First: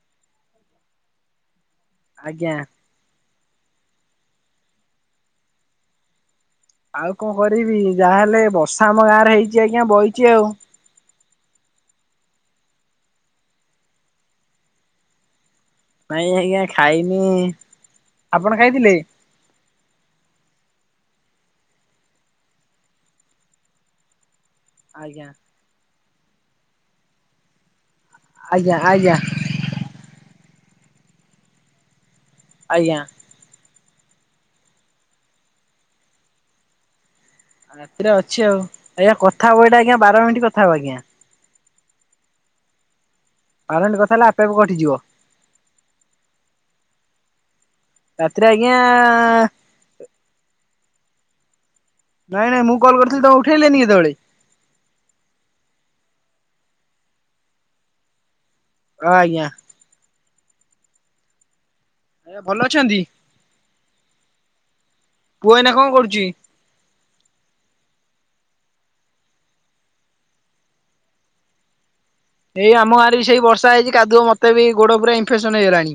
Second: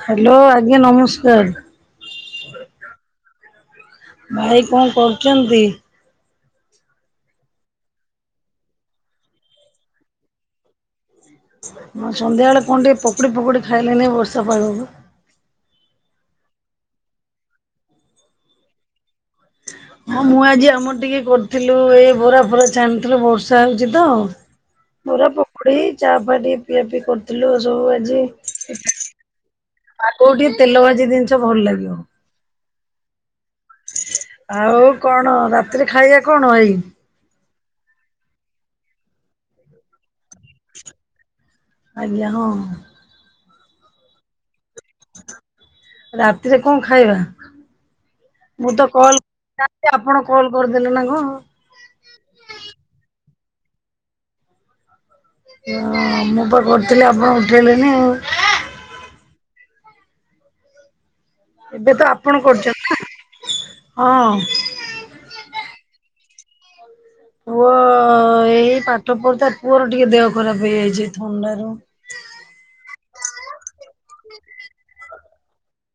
Hello ଆଜ୍ଞା ନମସ୍କାର। ଆଜ୍ଞା। ଭାଇ କଣ କରୁଛନ୍ତି? ଆଉ କଣ କରିବି ଯାହାହେଲେ ବର୍ଷା ଆମ ଗାଁ ରେ ହେଇଛି ଆଜ୍ଞା ବଇଛି ଆଉ। ହଁ ସନ୍ଧ୍ୟାବେଳେ କଣ ଟିକେ ପକୁଡି ଫକୁଡି ଖାଇଲେନି ଏଇ ବର୍ଷା ପାଗକୁ। ନାଇଁ ଆଜ୍ଞା ଖାଇନି ଆପଣ ଖାଇଥିଲେ? ହଁ ମୁଁ ଆଜି ଆମର ଟିକେ କରିଥିଲୁ ଏ ବରା ଫରା ଛାଣିଥିଲୁ ବର୍ଷା ହେଉଛି ତ। ଆଜ୍ଞା ପୁର ପକୁଡି ଚା ଫା ଟିକେ ପିଆ ପିଇ କରିୁଥିଲୁ ସବୁ ଆଜି। ଆଜ୍ଞା ଆଜ୍ଞା। ଆଗକୁ ଟିକେ ତେଲ ଭାଜି ଜିନିଷ ଭଲ ଲାଗିବ। ଆଜ୍ଞା। ଆଉ କଣ ରାତିରେ ଖାଇବା କଣ ଭାଇ? ରାତିରେ ଅଛି ଆଉ ଆଜ୍ଞା କଥା ହବ ଏଇଟା ଆଜ୍ଞା ବାର ମିନିଟ କଥା ହବ ଆଜ୍ଞା। ଆଜ୍ଞା ହଁ। ବାର ମିନିଟ୍ କଥା ହେଲା ଆପେ ଆପେ କଟିଯିବ। ରାତିରେ କଣ ଖାଇବା ରାତିରେ ଆଜ୍ଞା ମୁଁ ତ କଲ। ଆପଣ କଲ୍ କରିଦେଲେ ନା କଣ। ନାଇଁ ନାଇଁ ମୁଁ କଲ କରିଥିଲି ତମେ ଉଠେଇଲେନି କେତେବେଳେ। ହଁ ମୁଁ ପା କରିଥିଲି ଆପଣ ଉଠେଇଲେନି ଆଉ। ହଁ ଆଜ୍ଞା। ଏବେ ତ ଆଜ୍ଞା ଆପଣ ଭଲ କରୁଛନ୍ତି ଅଛନ୍ତି ନା ହଁ। ପୁଅ ଏଇନା କଣ କରୁଛି। ପୁଅ ଏଇ ପାଠ ପଢୁ ତା ପୁଅର ଟିକେ ଦେହ ଖରାପ ହେଇଯାଇଛି ଥଣ୍ଡରୁ। ଏଇ ଆମ ଆରେ ସେଇ ବର୍ଷା ହେଇଛି କାଦୁଅ ମୋତେ ବି ଗୋଡ ପୁରା ଇନଫେକ୍ସନ ହେଇଗଲାଣି।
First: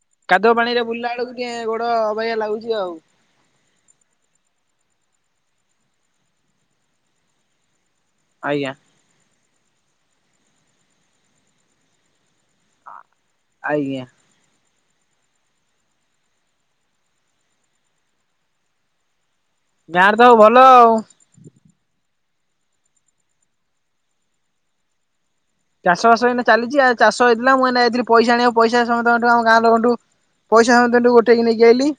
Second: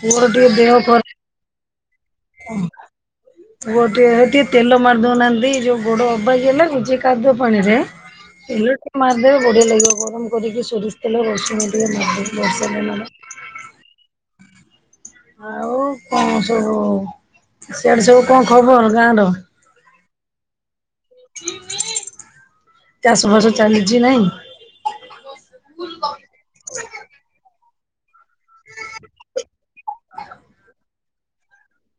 ପୁଅର ଟିକେ କାଦୁଅ ଦେହ ପାଣିରେ ଖରାପ ବୁଲିଲା ବେଳକୁ ଟିକେ ଗୋଡ ଅବାଗିଆ ଲାଗୁଛି ଆଉ। [inaudible] ଗୋଟେ ଏ ଟି ତେଲ ମାରି ଦଉନାହାନ୍ତି ଯଉ ଗୋଡ଼ ଅବାଗିଆ ଲାଗୁଛି କାଦୁଅ ପାଣିରେ। ଆଜ୍ଞା ତେଲ ଟିକେ ମାରିଦେବେ ବଢିଆ ଲାଗିବ, ଗରମ କରିକି ସୋରିଷ ତେଲ ରସୁଣ ଟିକେ ମାରି, ବର୍ଷା ଆଜ୍ଞା। ଆଉ କଣ ସବୁ, ସେଆଡେ ସବୁ କଣ ଖବର ଗାଁ ର? ଗାଁ ତ ଆଉ ଭଲ ଆଉ। ଚାଷବାସ ଚାଲି ଚି ନାଇଁ। ଚାଷ ବାସ ଏଇନା ଚାଲିଛି। ଆଉ ଚାଷ ହେଇଥିଲା ମୁ ଏଇନେ ଆଇଥିଲି ପଇସା ଆଣିବାକୁ ପଇସା ସମସ୍ତଙ୍କଠୁ ଆମ ଗାଁ ଲୋକ ଠୁଁ ପଇସା ସମସ୍ତଙ୍କଠୁ ଗୋଟେଇକି ନେଇକି ଆଇଲି।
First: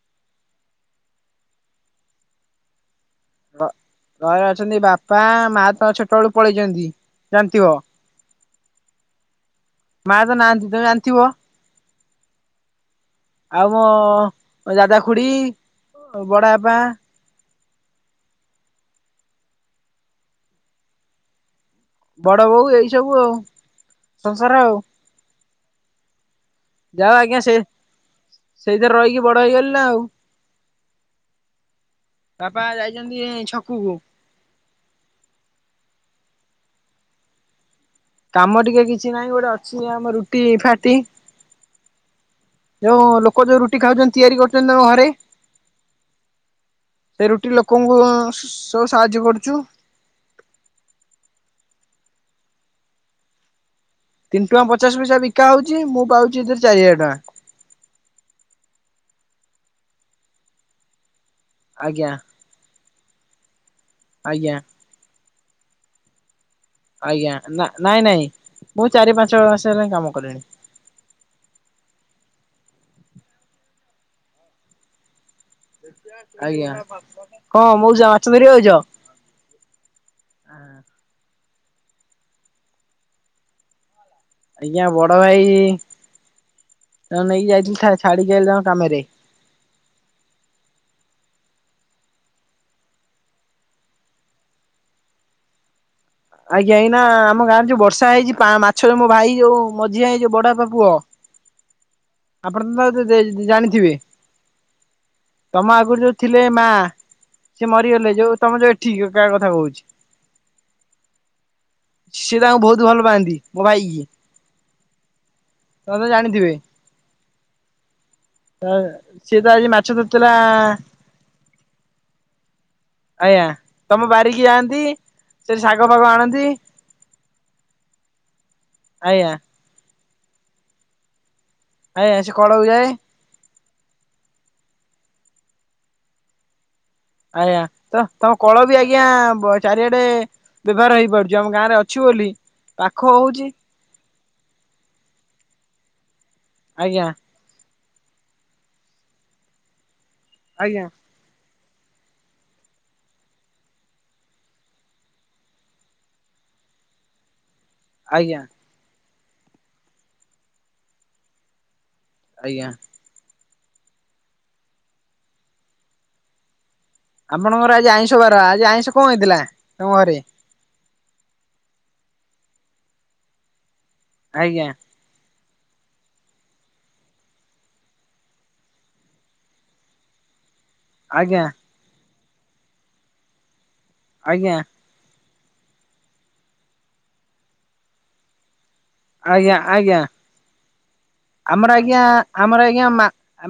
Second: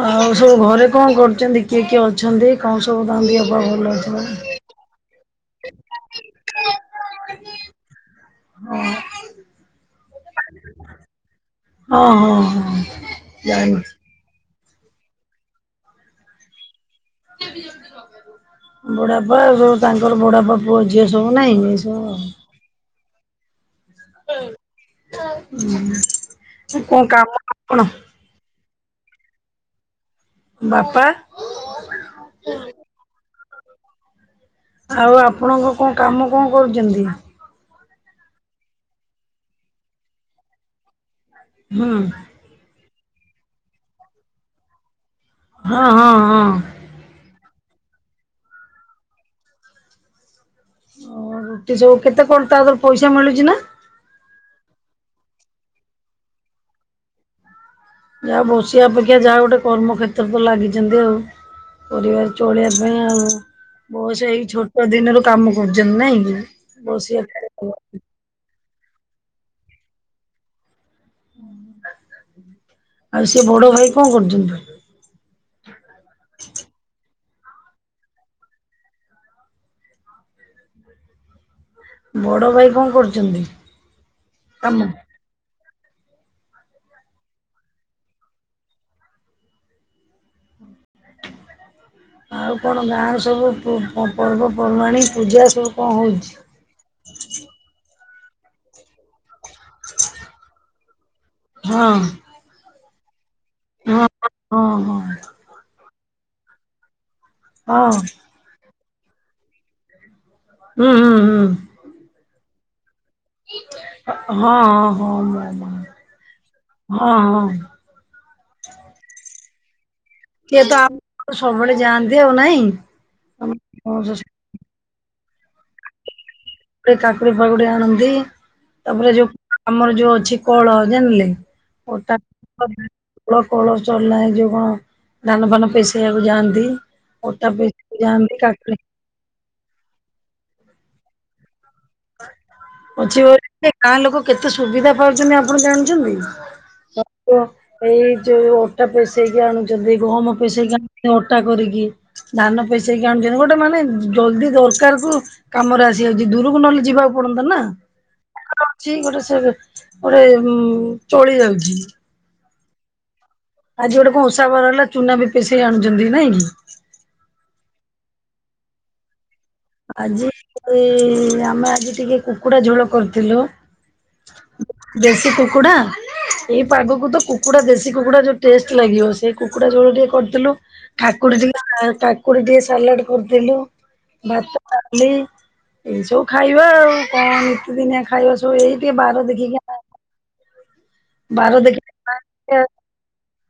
ଆଉ ସବୁ ଘରେ କଣ କରୁଛନ୍ତି? କିଏ କିଏ ଅଛନ୍ତି? କଣ ସବୁ [unintelligible] ଘ ଅଛି ନା? ଘରେ ଅଛନ୍ତି ବାପା, ମା ତ ଛୋଟବେଳୁ ପଳେଇଛନ୍ତି ଜାଣିଥିବ। ହଁ। ମା ତ ନାହାନ୍ତି ତମେ ଜାଣିଥିବ? ହଁ ହଁ ହଁ। ଆଉ ଜାଣିଛି। ମୋ ଦାଦା ଖୁଡି ବଡ ବାପା ବଡାପା ଆଉ ସବୁ ତାଙ୍କର ବଡାପା ପୁଅ ଝିଅ ସବୁ ନାହିଁ। ବଡ ବୋଉ ଏଇ ସବୁ ଆଉ। ସଂସାର ଆଉ କଣ ଯାହା ଆଜ୍ଞା କାମ ସେ କଣ? ସେଇଥିରେ ରହିକି ବଡ ହେଇଗଲି ନା ଆଉ। ବାପା। ବାପା ଯାଇଛନ୍ତି ଏ ଛକୁକୁ। ଆଉ ଆପଣଙ୍କ କଣ କାମ କଣ କରୁଛନ୍ତି? କାମ ଟିକେ କିଛି ନାହିଁ, ଗୋଟେ ଅଛି ଆମ ରୁଟି ଫାଟି ହୁଁ। ଯୋଉ ଲୋକ ଯୋଉ ରୁଟି ଖାଉଛନ୍ତି, ତିଆରି କରୁଛନ୍ତି ତମ ଘରେ। ହଁ ହଁ ହଁ। ସେ ରୁଟି ଲୋକଙ୍କୁ ସବୁ ସାହାଯ୍ୟ କରୁଛୁ। ଏ ସବୁ କେତେ କଣ ତାର ପଇସା ମିଳୁଛି ନା? ତିନି ଟଙ୍କା ପଚାଶ ପଇସା ବିକା ହଉଛି। ମୁଁ ପାଉଛି ଏଥିରେ ଚାରି ହଜାର ଟଙ୍କା। ଯାହା ବସିବା ଅପେକ୍ଷା ଯାହା ଗୋଟେ କର୍ମକ୍ଷେତ୍ର ତ ଲାଗିଛନ୍ତି ଆଉ ଟଙ୍କା ଆଜ୍ଞା କରିବା ଚଳେଇିବା ପାଇଁ ଆଉ ବୟସ ଏଇ ଆଜ୍ଞା ଛୋଟ ଦିନରୁ କାମ କରୁଛନ୍ତି ନାଇଁ କି? ବସିବା ଆଜ୍ଞା ନା ନାଇଁ ନାଇଁ ମୁଁ ଚାରି ପାଞ୍ଚ ମାସ ହେଲାଣି କାମ କଲିଣିନି। ଆଉ ସେ ବଡ ଭାଇ କଣ କରୁଛନ୍ତି? ଆଜ୍ଞା କଣ ମଉସା ମାଛ ଧରିବାକୁ ଆଇଛ। ବଡ ଭାଇ କଣ କରୁଛନ୍ତି? କାମ ଆଜ୍ଞା ବଡ ଭାଇ ନେଇକି ଯାଇଥିଲି ଛାଡିକି ଆଇଲି ତାଙ୍କ କାମ ରେ। ଆଉ କ ଣ ଗାଁରେ ସବୁ ପର୍ବପର୍ବାଣିୀ ପୂଜା ସବୁ କଣ ହେଉଛି? ଆଜ୍ଞା ଏଇନା ଆମ ଗାଁରେ ଯୋଉ ବର୍ଷା ହେଇଚି ପା ମାଛରେ ମୋ ଭାଇ ଯୋଉ ମଝିଆ ହେଇ ଯୋଉ ବଡ ବାପା ପୁଅ ହଁ। ଆପଣ ତ ତ ଜାଣିଥିବେ? ହଁ ହଁ ହଁ ତମ ଆଗରୁ ଯୋଉ ଥିଲେ ମା ସେ ହଁ ମରିଗଲେ ଯୋଉ ତମ ଯୋଉ ଏଠିକା ତା କଥା କହୁଛି। ହୁଁ ହୁଁ ହୁଁ। ସିଏ ତାଙ୍କୁ ବହୁତ ଭଲ ପାଆନ୍ତି। ମୋ ଭାଇ ହଁ କି ହଁ ହଁ ମୋ ତମେ ତ ମା ଜାଣିଥିବେ। ହଁ ହିଁ। ସିଏ ତ ଆଜି ମାଛ ତ କିଏ ତ ଆମ ସବୁବେଳେ ଯାଆନ୍ତି ଆଉ ନାଇଁ? ଆଜ୍ଞା ତମ ବାରିକି ଯାଆନ୍ତି ସେଠି ଶାଗ ଫାଗ ଆଣନ୍ତି। କାକୁଡି ଫାକୁଡି ଆଣନ୍ତି ତାପରେ ଯୋଉ ଆଜ୍ଞା ଆମର ଯୋଉ ଅଛି କଳ ଜାଣିଲେ ଅ ଟା ଆଜ୍ଞା ସେ କଳକୁ ଯାଏ କଳ ଚଲାଏ ଯୋଉ କଣ ଧାନ ଫାନ ପଶେଇବାକୁ ଯାଆନ୍ତି। ଓଟା ଆଜ୍ଞା ପେଶିବାକୁ ତ ଯାଆନ୍ତି ତମ କଳ କାକୁଡି ବି ଆଇ ଆଜ୍ଞା ଚାରିଆଡେ ବ୍ୟବହାର ହେଇପାରୁଛି ଆମ ଗାଁ ରେ ଅଛୁ ବୋଲି ପାଖ ଅଛି ହଉଛି। ବୋଲି ଗାଁ ଲୋକ କେତେ ସୁବିଧା ପାଉଛନ୍ତି ଆପଣ ଜାଣିଛନ୍ତି? ଆଜ୍ଞା ଏଇ ଯୋଉ ଅଟା ପଷେଇକି ଆଣୁଛନ୍ତି ଗହମ ପଷେଇକି ଆଜ୍ଞା ଆଣୁଛନ୍ତି ଅଟା କରିକି ଧାନ ପେସେଇକି ଆଣୁଛନ୍ତି ଗୋଟେ ମାନେ ଜଲଦି ଦରକାର କୁ କାମରେ ଆସିଯାଉଛି ଦୂରକୁ ନହଲେ ଯିବାକୁ ପଡନ୍ତା ନା ଆଜ୍ଞା। ପାଖରେ ଗୋଟେ ଅଛି ସେ ଗୋଟେ ଚଳି ଯାଉଛି। ଆଜ୍ଞା। ଆଜି କଣ ଗୋଟେ ଓସା ବାର ହେଲା ଚୁନା ବି ପେସେଇ ଆଣୁଛନ୍ତି ନାଇଁ କି ଆପଣଙ୍କର ଆଜି ଆଇଁଷ ବାର ଆଜି ଆଇଁଷ କଣ ହେଇଥିଲା? ତମ ଘରେ ଆଜି ଆମେ ଆଜି ଟିକେ କୁକୁଡ଼ା ଝୋଳ କରିଥିଲୁ। ଆଜ୍ଞା। ଦେଶୀ କୁକୁଡ଼ା? ଏଇ ପାଗକୁ ତ କୁକୁଡା ଦେଶୀ କୁକୁଡା ଯୋଉ ଟେଷ୍ଟ ଲାଗିବ ସେ କୁକୁଡା ଯୋଳ ଟିକେ କରିଥିଲୁ। କାକୁଡି ଆଜ୍ଞା ଟିକେ କାକୁଡି ଟିକେ ସାଲଟ କରିଦେଲୁ ଭାତ ଆଜ୍ଞା। ଡାଲି ଏଇ ସବୁ ଖାଇବା ଆଉ କଣ ନିତିଦିନିଆ ଖାଇବା ଜଉ ଏଇି ଟିକେ ବାର ଆଜ୍ଞା ଦେଖିକି ଆ ଆଜ୍ଞା ଆମର ଦେଖିକି ଆଜ୍ଞା ଆମର ଆଜ୍ଞା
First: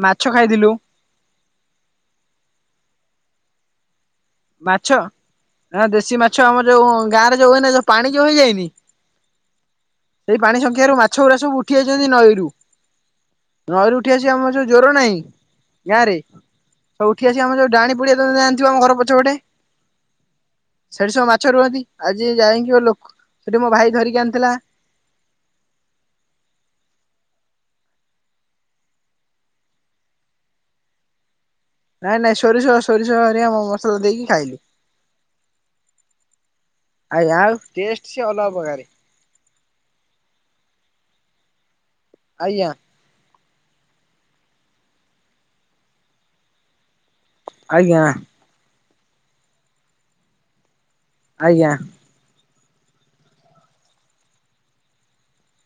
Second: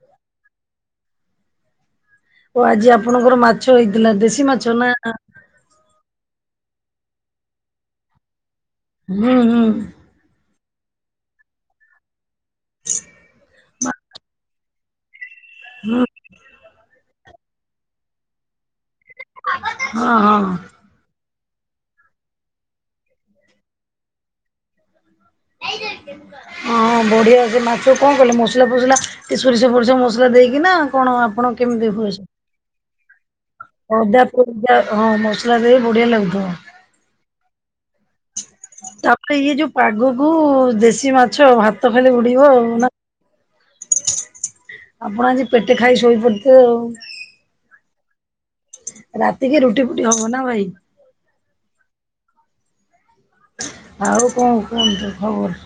ମାଛ ଖାଇଥିଲୁ ଓ ଆଜି ଆପଣଙ୍କର ମାଛ ହେଇଥିଲା ଦେଶି ମାଛ ନା ଦେଶୀ ମାଛ ଆମର ଯୋଉ ଗାଁ ରେ ଯୋଉ ହୁଏ ନା ଯୋଉ ପାଣି ହେଇ ଯୋଉ ହେଇଯାଇନି ହୁଁ ହୁଁ। ସେଇ ପାଣି ସଂଖ୍ୟରୁ ମାଛ ଗୁଡା ସବୁ ଉଠି ଯାଇଛନ୍ତି ନଈରୁ [inaudible] ନଈରୁ ଉଠି ଆସିିବ ଆମର ସବୁ ଯୋଉ ଜ୍ଵର ନାହିଁ ଗାଁରେ ସବୁ ଉଠି ଆସି ଯୋଉ ଡାହାଣୀ ପଡ଼ିଆ ଯୋଉ ଆମ ଘର ପଛପଟେ ହଁ ହଁ। ସେଠି ସବୁ ମାଛ ରୁହନ୍ତି। ଆଜି ଯାଇକି ଗୋଟେ ଲୋକ ସେଠି ମୋ ଭାଇ ଧରିକି ଆଣିଥିଲା। [unintelligible] ହଁଁ ବଢିଆ ସେ ମାଛ କଣ କଲେ ମସଲା ଫସଲା ଟିକେ ସୋରିଷ ଫୋରିଷ ମସଲା ଦେଇକି ନା କଣ ଆପଣ କେମିତି ହୁଏ? ନାଇଁ ନାଇଁ ସୋରିଷ ସୋରିଷ ହେରିକା ମସଲା ଦେଇକି ଅଦା ଖାଇଲି ଫଦା ହଁ ମସଲା ଦେଇ ବଢିଆ ଲାଗୁଥିବ। ଆଉ ଆଉ ଟେଷ୍ଟ ସେ ଅଲଗା ପ୍ରକାର। ତାପରେ ଇଏ ଯୋଉ ପାଗକୁ ଦେଶୀ ମାଛ ଭାତ ଖାଲି ଉଡ଼ିବ ଆଉ ଆଜ୍ଞା ନା ଆପଣ ଆଜି ପେଟେ ଖାଇକି ଶୋଇପଡ଼ିଥିବେ ଆଉ। ଆଜ୍ଞା। ରାତିକି ରୁଟି ଫୁଟି ହବ ନା ଭାଇ? ଆଜ୍ଞା। ଆଉ କଣ କୁହନ୍ତୁ ଖବର?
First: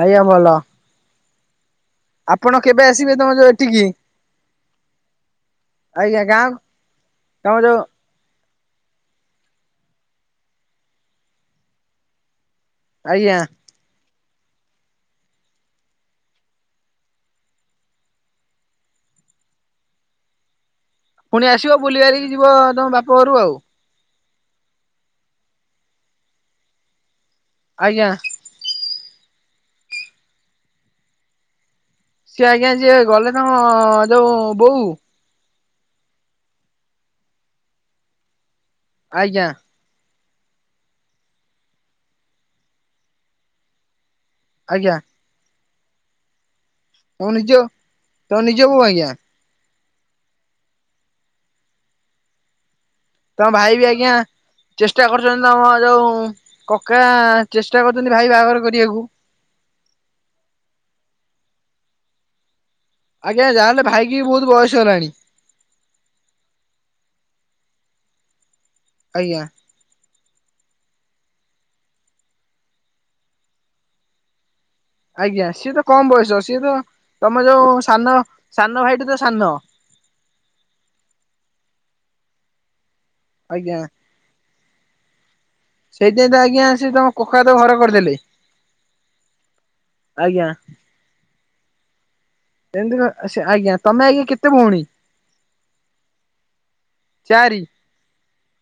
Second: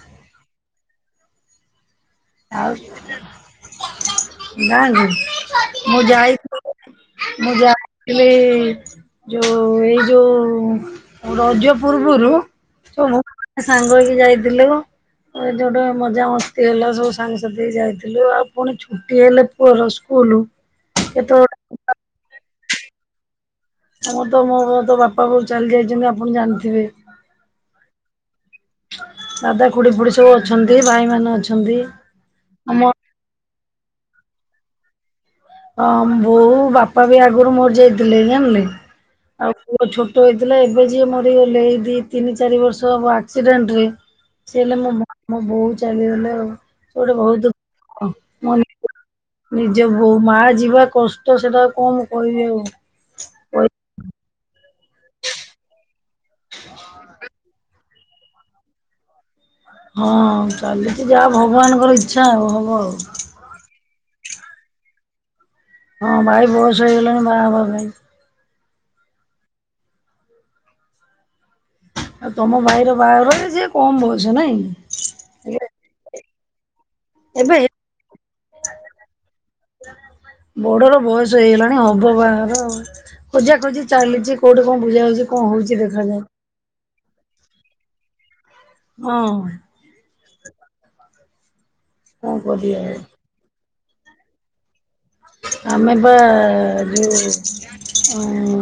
ଆଇ ଆମଲ ଆପଣ କେବେ ଆସିବେ ତମ ଯୋଉ ଏଠିକି? ଗାଁ କୁ ନା ମୁଁ ଆଜ୍ଞା ଯାଇ ଗାଁ ମୁଁ ତମ ଯା ଯୋଉ ହେଲେ ଯୋଉ ଏଇ ଯୋଉ ରଜ ପୂର୍ବରୁ ସବୁ ଆଜ୍ଞା ସାଙ୍ଗ ହେଇକି ଯାଇଥିଲୁ ଯୋଉଠୁ ମଜା ମସ୍ତି ହେଲା ସବୁ ସାଙ୍ଗ ସାଥୀ ହେଇକି ଯାଇଥିଲୁ ଆଉ ପୁଣି ଛୁଟି ହେଲେ ପୁଅର ସ୍କୁଲ ପୁଣି କେତେବେଳେ ଆସିବ ବୁଲିି ବାଲିକି ଯିବ ତମ ବାପ ଘରୁ ଆଉ। ହଁ ତ ମୋ ତ ବାପା ବୋଉ ଚାଲି ଯାଇଛନ୍ତି ଆପଣ ଜାଣିଥିବେ। ଆଜ୍ଞା। ଦାଦା ଖୁଡି ଫୁଡି ସବୁ ଅଛନ୍ତି ଭାଇମାନେ ଅଛନ୍ତି। ସିଏ ଆଜ୍ଞା ଆମ ଯିଏ ଗଲେ ତମ ଯୋଉ ବୋଉ? ହଁ ବୋଉ ବାପା ବି ଆଗରୁ ମରି ଯାଇଥିଲେ ଜାଣିଲେ। ଆଜ୍ଞା ଆଉ ପୁଅ ଛୋଟ ହେଇଥିଲା ଏବେ ଯିଏ ମରିଗଲେ ଏଇ ଦି ତିନି ଚାରି ବର୍ଷ ହବ ଆକ୍ସିଡେଣ୍ଟ ରେ ସେ ହେଲେ ମୋ ଆଜ୍ଞା ମୋ ବୋଉ ଚାଲିଗଲେ ଆଉ ସେ ଗୋଟେ ତମ ବହୁତ ନିଜ ଦୁଃଖ ତମ ନିଜ ମନ ବୋଉ ଆଜ୍ଞା ଭିତରେ। ନିଜ ବୋଉ ମା ଯିବା କଷ୍ଟ ସେଟା ଆଉ କଣ କହିବି ଆଉ। ତମ ଭାଇ ବି ଆଜ୍ଞା ଚେଷ୍ଟା କରୁଛନ୍ତି ତମ ଯୋଉ କକା ଚେଷ୍ଟା କରୁ କେମିତି ଭାଇ ବାହାଘର କରିବାକୁ। ହଁ ଚାଲିଛି ଯାହା ଭଗବାନଙ୍କର ଇଚ୍ଛା ଆଉ ହବ ଆଉ। ଆଜ୍ଞା ଯାହା ହେଲେ ଭାଇକି ବି ବହୁତ ବୟସ ହେଲାଣି। ହଁ ଭାଇ ବୟସ ହେଇଗଲାଣି ବାହାହବା ପାଇଁ। ଆଜ୍ଞା। ଆଉ ତମ ଭାଇର ବାହାଘର ସିଏ କମ ବୟସ ନାଇଁ? ଆଜ୍ଞା ସିଏ ତ କମ ବୟସ ସିଏ ତ ତମ ଏବେ ଯୋଉ ସାନ ସାନ ଭାଇଠୁ ତ ସାନ। ବଡ ର ବୟସ ହେଇଗଲାଣି ହବ ବାହାଘର ଖୋଜା ଆଜ୍ଞା ଖୋଜି ଚାଲିଛି କୋଉଠି କଣ ବୁଝା ବୁଝି କଣ ହଉଛି ଦେଖାଯାଉ ସେଇଥିପାଇଁ ତ ଆଜ୍ଞା ସେ ତମ କକା ତ ଘର କରିଦେଲେ। ହଁ। ଆଜ୍ଞା। କଣ କରିବା ଆଉ। ଆଚ୍ଛା ଆଜ୍ଞା ତମେ ଆଜ୍ଞା କେତେ ଭଉଣୀ? ଆମେ ବା ଯୋଉ ଚାରି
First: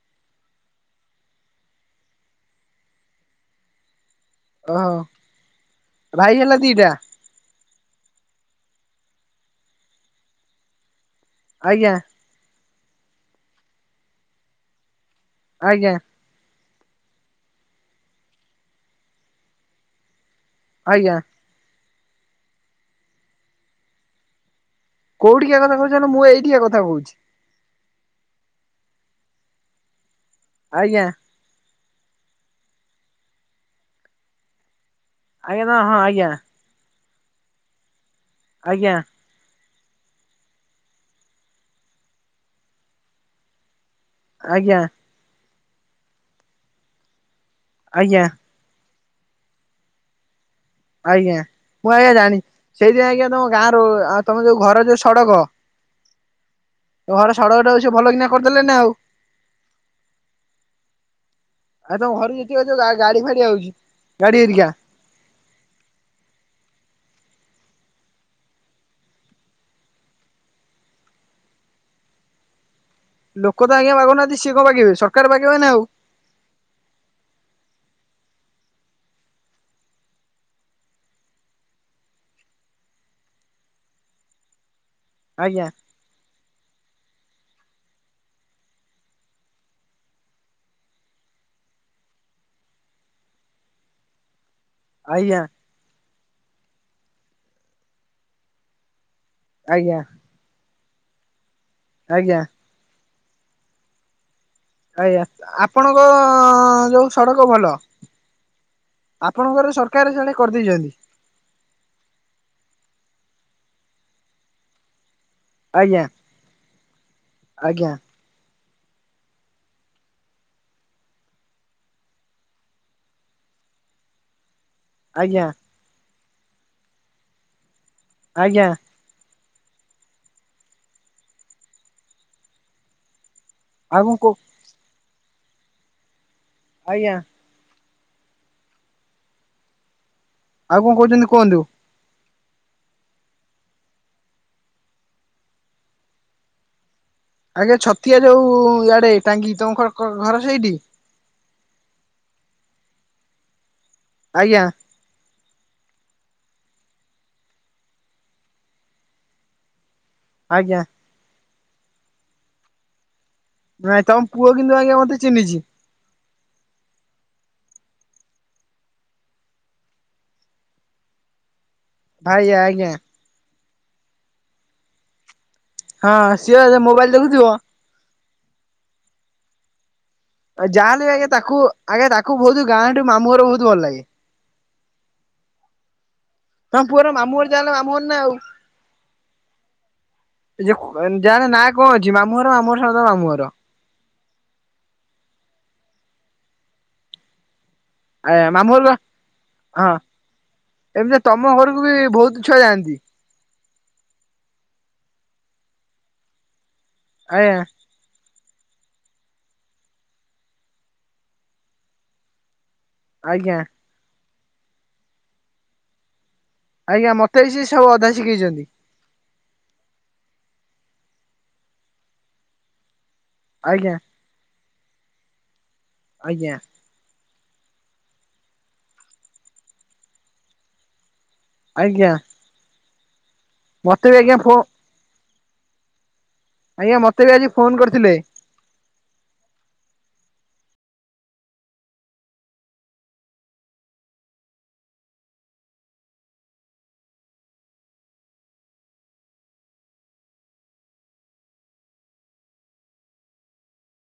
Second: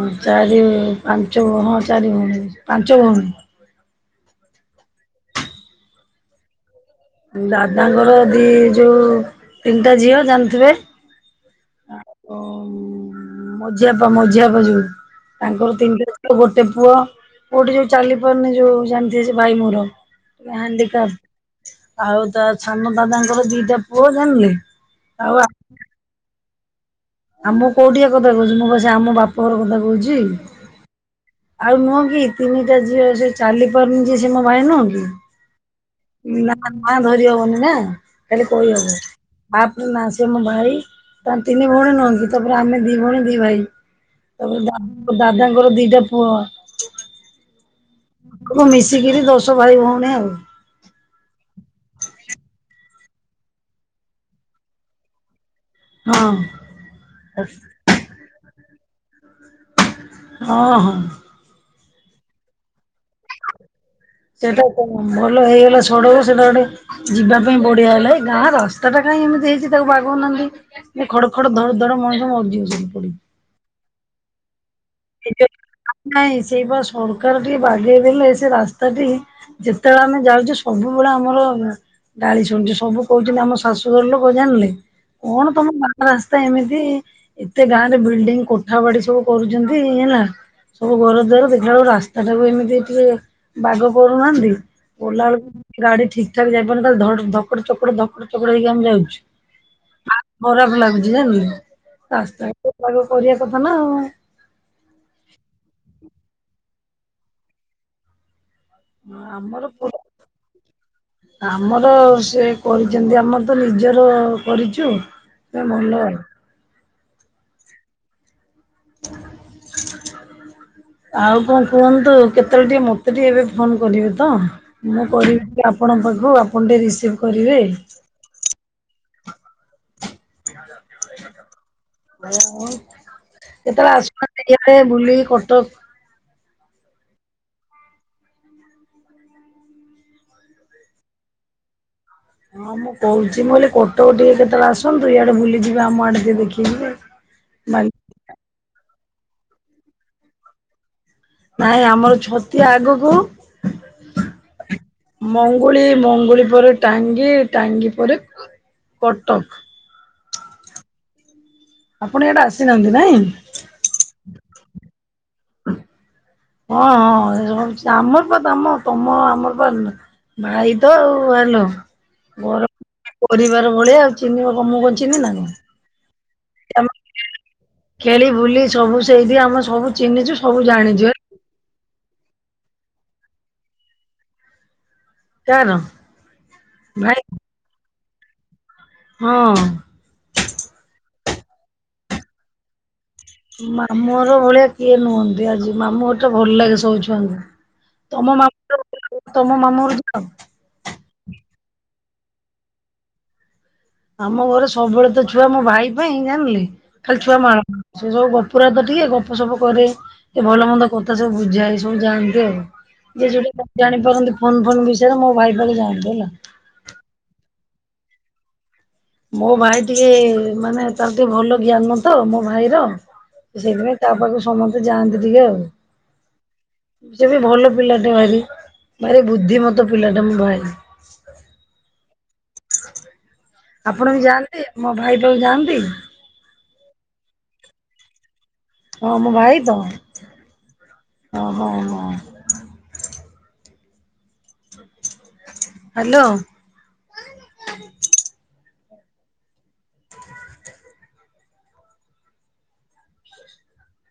ଓ ଚାରି ପାଞ୍ଚ ହଁ ଚାରି ଭଉଣୀ ପାଞ୍ଚ ଭଉଣୀ। ଓହୋ ଭାଇ ହେଲା ଦିଟା। ଦାଦାଙ୍କର ଦି ଯୋଉ ତିନିଟା ଝିଅ ଜାଣିଥିବେ। ଆଜ୍ଞା। ଓ ମଝିଆପା ମଝିଆପା ଯୋଉ ତାଙ୍କର ଆଜ୍ଞା ତିନିଟା ଗୋଟେ ପୁଅ ପୁଅଟି ଯୋଉ ଚାଲି ପାରୁନି ଯୋଉ ଜାଣିଥିବେ ସେ ଭାଇ ମୋର ଇଏ ଆଜ୍ଞା। ହ୍ୟାଣ୍ଡିକାପ୍ଟ ଆଉ ତା ସାନ ଦାଦାଙ୍କର ଦିଟା ପୁଅ ଜାଣିଲେ। ଆଉ କୋଉଠିକା କଥା କହୁଛ କହିଲ ମୁଁ ଏଇଠିକା କଥା କହୁଛି। ଆଉ ମୁଁ କୋଉଠିଆ କଥା କହୁଛି ମୁଁ ବା ସେ ଆମ ବାପଘର କଥା କହୁଛି। ଆଜ୍ଞା। ଆଉ ନୁହଁ କି ତିନିଟା ଝିଅ ସେ ଚାଲି ପାରୁନି ଯେ ସେ ମୋ ଭାଇ ନୁହଁ କି ଆଜ୍ଞା ତ ହଁ ଆଜ୍ଞା। ତା ନାଁ ଧରି ହବନି ନା ଖାଲି କହିହବ ଆଜ୍ଞା [unintelligible] ତାପରେ ନା ସେ ମୋ ଭାଇ ତାର ତିନି ଭଉଣୀ ନୁହନ୍ତି ତାପରେ ଆମେ ଦି ଭଉଣୀ ଦି ଭାଇ ତାପରେ ଆଜ୍ଞା ଦା ଦାଦାଙ୍କର ଦିଟା ପୁଅ ଆଜ୍ଞା। ମିଶିକିରି ଦଶ ଭାଇ ଭଉଣୀ ଆଉ ଆଜ୍ଞା ମୁଁ ଆଜ୍ଞା ଜାଣିଛି ସେଇଥିପାଇଁ ଆଜ୍ଞା ତମ ଗାଁ ରୁ ଆଉ ତମ ଯୋଉ ଘର ଯୋଉ ସଡକ ହଁ ଘର ସଡ଼କଟାକୁ ସେ ଭଲକିନା କରିଦେଲେ ନା ଆଉ ହଁ ହଁ। ଆଉ ତମ ଘରକୁ ଯେତିକ ଯୋଉ ଗା ଗାଡିଫାଡି ଆଉଛି ଗାଡି ସେଟା ହେରିକା କଣ ଭଲ ହେଇଗଲା ସଡକ ସେଟା ଗୋଟେ ଯିବା ପାଇଁ ବଢିଆ ହେଲା ଏଇ ଗାଁ ରାସ୍ତା ଟା କାହିଁ ଏମିତି ହେଇଛି ତାକୁ ବାଗଉ ନାହାନ୍ତି ଖଡ ଖଡ ଧଡ ଧଡ ମଣିଷ ମରିଯିବ ସେଠି ପଡିକି ଲୋକ ତ ଆଜ୍ଞା ବାଗଉ ନାହାନ୍ତି ସିଏ କଣ ବାଗେଇବେ ଏ ସରକାର ବାଗେଇବା ନା ଆଉ ଯୋଉ ନାଇଁ ସେଇପା ସରକାର ଟିକେ ବାଗେଇ ଦେଲେ ସେ ରାସ୍ତାଟି ଯେତେବେଳେ ଆମେ ଯାଉଛେ ସବୁବେଳେ ଆମର ଗାଳି ଶୁଣୁଛେ ସବୁ କହୁଛନ୍ତି ଆମ ଶାଶୁଘର ଲୋକ ଜାଣିଲେ କଣ ଆଜ୍ଞା ତମ ଗାଁ ରାସ୍ତା ଏମିତି ଏତେ ଗାଁ ରେ ବିଲ୍ଡିଙ୍ଗ କୋଠା ବାଡି ସବୁ କରୁଛନ୍ତି [unintelligible] ହେଲା ସବୁ ଘର ଦ୍ୱାର ଦେଖିଲା ବେଳ ରାସ୍ତା ଟାକୁ ଏମିତି ଟିକେ ବାଗ କରୁନାହାନ୍ତି ଓଲା ଆଜ୍ଞା ବେଳକୁ ଗାଡି ଠିକ୍ ଠାକ ଯାଇପାରୁନି ତା ଧକଡ ଚକଡ ଧକଡ ଚକଡ ହେଇକି ଆମେ ଯାଉୁଛୁ। ଆଜ୍ଞା। ଖରାପ ଲାଗୁଛି ଜାଣିଲୁ ଆଜ୍ଞା ରାସ୍ତା [unintelligible] କରିବା କଥା ନା ଆଜ୍ଞା ଆପଣଙ୍କ ଯୋଉ ସଡ଼କ ଭଲ ଆମର ଆପଣଙ୍କର ପୁରା ସରକାର ସେଆଡେ କରିଦେଇଛନ୍ତି। ଆମର ସେ କରିଛନ୍ତି ଆମର ତ ନିଜର କରିଛୁ। ସେ ଭଲ ଆଜ୍ଞା ଆଜ୍ଞା। [inaudible] ଆଉ କଣ କୁହନ୍ତୁ କେତେବେଳେ ଟିକେ ମତେ ଟିକେ ଏବେ ଫୋନ କରିବେ ତ ମୁଁ ଆଜ୍ଞା କରିବି ଆପଣଙ୍କ ପାଖକୁ ଆପଣ ଟିକେ ରିସିଭ କରିବେ ଆଜ୍ଞା। କେତେବେଳେ ଆଉ କଣ କ ଆସୁନାହାଁନ୍ତି ଟିକେ [unintelligible] ତେ ବୁଲି କଟକ ଆଜ୍ଞା। ଆଉ କଣ କହୁଛନ୍ତି କୁହନ୍ତୁ? ହଁ ମୁଁ କହୁଛି ମୁଁ କହିଲି କଟକ ଟିକେ କେତେବେଳେ ଆସନ୍ତୁ ଇଆଡେ ବୁଲିଯିବେ ଆମ ଆଡେ ଟିକେ ଦେଖିଯିବେ [inaudible] ଆଜ୍ଞା ଛତିଆ ଯୋଉ ଇଆଡେ ଟାଙ୍ଗି ତମର ଘର ସେଇଠି ନାଇଁ ଆମର ଛତିଆ ଆଗକୁ ଆଜ୍ଞା। ମଙ୍ଗୁଳି ମଙ୍ଗୁଳି ପରେ ଟାଙ୍ଗି ଟାଙ୍ଗି ପରେ କଟକ ଆଜ୍ଞା। ଆପଣ ଏଇଟା ଆସିନାହାନ୍ତି ନାଇଁ ନାଇଁ ପୁଅ କିନ୍ତୁ ଆଜ୍ଞା ମତେ ଚିନ୍ହିଛି। ହଁ ହଁ ସେ! ! ! ! ! ! ! ! ! ! ଆମର ବା ତମ ତମ ଆମର ପା ଭାଇ ତଉ ଆଲୋ ଭାଇ ଆଜ୍ଞା। ପରିବାର ଭଳିଆ ଆଉ ଚିହ୍ନିବ କ ମୁ କଣ ଚିହ୍ନି ନା କଣ? ହଁ ସିଏ ଆମେ ମୋବାଇଲ ଦେଖୁଥିବ। ଖେଳି ବୁଲି ସବୁ ସେଇଠି ଆମ ସବୁ ଚିହ୍ନିଛୁ। ସବୁ ଜାଣିଛୁ ହେ ଆ ଯାହା ହ ପୁଅର ମାମୁଁର ଯାହାଲେ କାର ମାମୁଁ ଭାଇ ଘର ନା ଆଉ। ହଁ। ଯାହାର ନାଁ କଣ ଅଛି ମାମୁଁ ଘର ମାମୁ ସହିତ ମାମୁଁ ଘର। ମାମୁଁଘର ଭଳିଆ କିଏ ନୁହନ୍ତି ଆଜି ମାମୁଁ ଘର ଟା ଭଲ ଲାଗେ ସବୁ ଛୁଆଙ୍କୁ। ତମ ଆଜ୍ଞା ଘର ମାମୁଁ ତମ ମାମୁଁ ଯାଅ? ଏମିତିରେ ତମ ଘରକୁ ବି ବହୁତ ଛୁଆ ଯାଆନ୍ତି। ଆମ ଘରେ ସବୁବେଳେ ତ ଛୁଆ ମୋ ଭାଇ ପାଇଁ ଜାଣିଲି ଖାଲି ଛୁଆ ଆଜ୍ଞା ମାଳ। ସେ ସବୁ ଗପୁରାତ ଟିକେ ଗପ ସପ କରେ। ଏ ଭଲ ମନ୍ଦ କଥା ସବୁ ବୁଝାଏ ସବୁ ଯାଆନ୍ତି ଆଉ। ଯିଏ ଆଜ୍ଞା ଯୋଉଠି ଜାଣି ପାରନ୍ତି ଫୋନ ଫୋନ୍ ବିଷୟରେ ମୋ ଭାଇ ଭା ଜାଣି ହେଲା। ଆଜ୍ଞା ମତେ ବି ସିଏ ସବୁ ଅଧା ଶିଖେଇଛନ୍ତି। ମୋ ଭାଇ ଟିକେ ମାନେ ତାର ଟିକେ ଭଲ ଜ୍ଞାନ ତ ମୋ ଭାଇ ର ଆଜ୍ଞା ସେଇଥିପାଇଁ ତା ପାଖକୁ ସମସ୍ତେ ଯାଆନ୍ତି ଟିକେ ଆଉ। ଆଜ୍ଞା। ସେ ବି ଭଲ ପିଲାଟା ଭାରି ଭାରି ବୁଦ୍ଧିମତ ପିଲାଟା ମୋ ଭାଇ। ଆଜ୍ଞା। ମତେ ଆପଣ ବି ଆଜ୍ଞା ଫୋ ଯାଆନ୍ତି ମୋ ଭାଇ ପାଖକୁ ଯାଆନ୍ତି? ଆଜ୍ଞା ମତେ ବି ଆଜି ଫୋନ କରିଥିଲେ। ହଁ ମୋ ଭାଇ ତ ଓ ହଁ, ହଁ। ହ୍ୟାଲୋ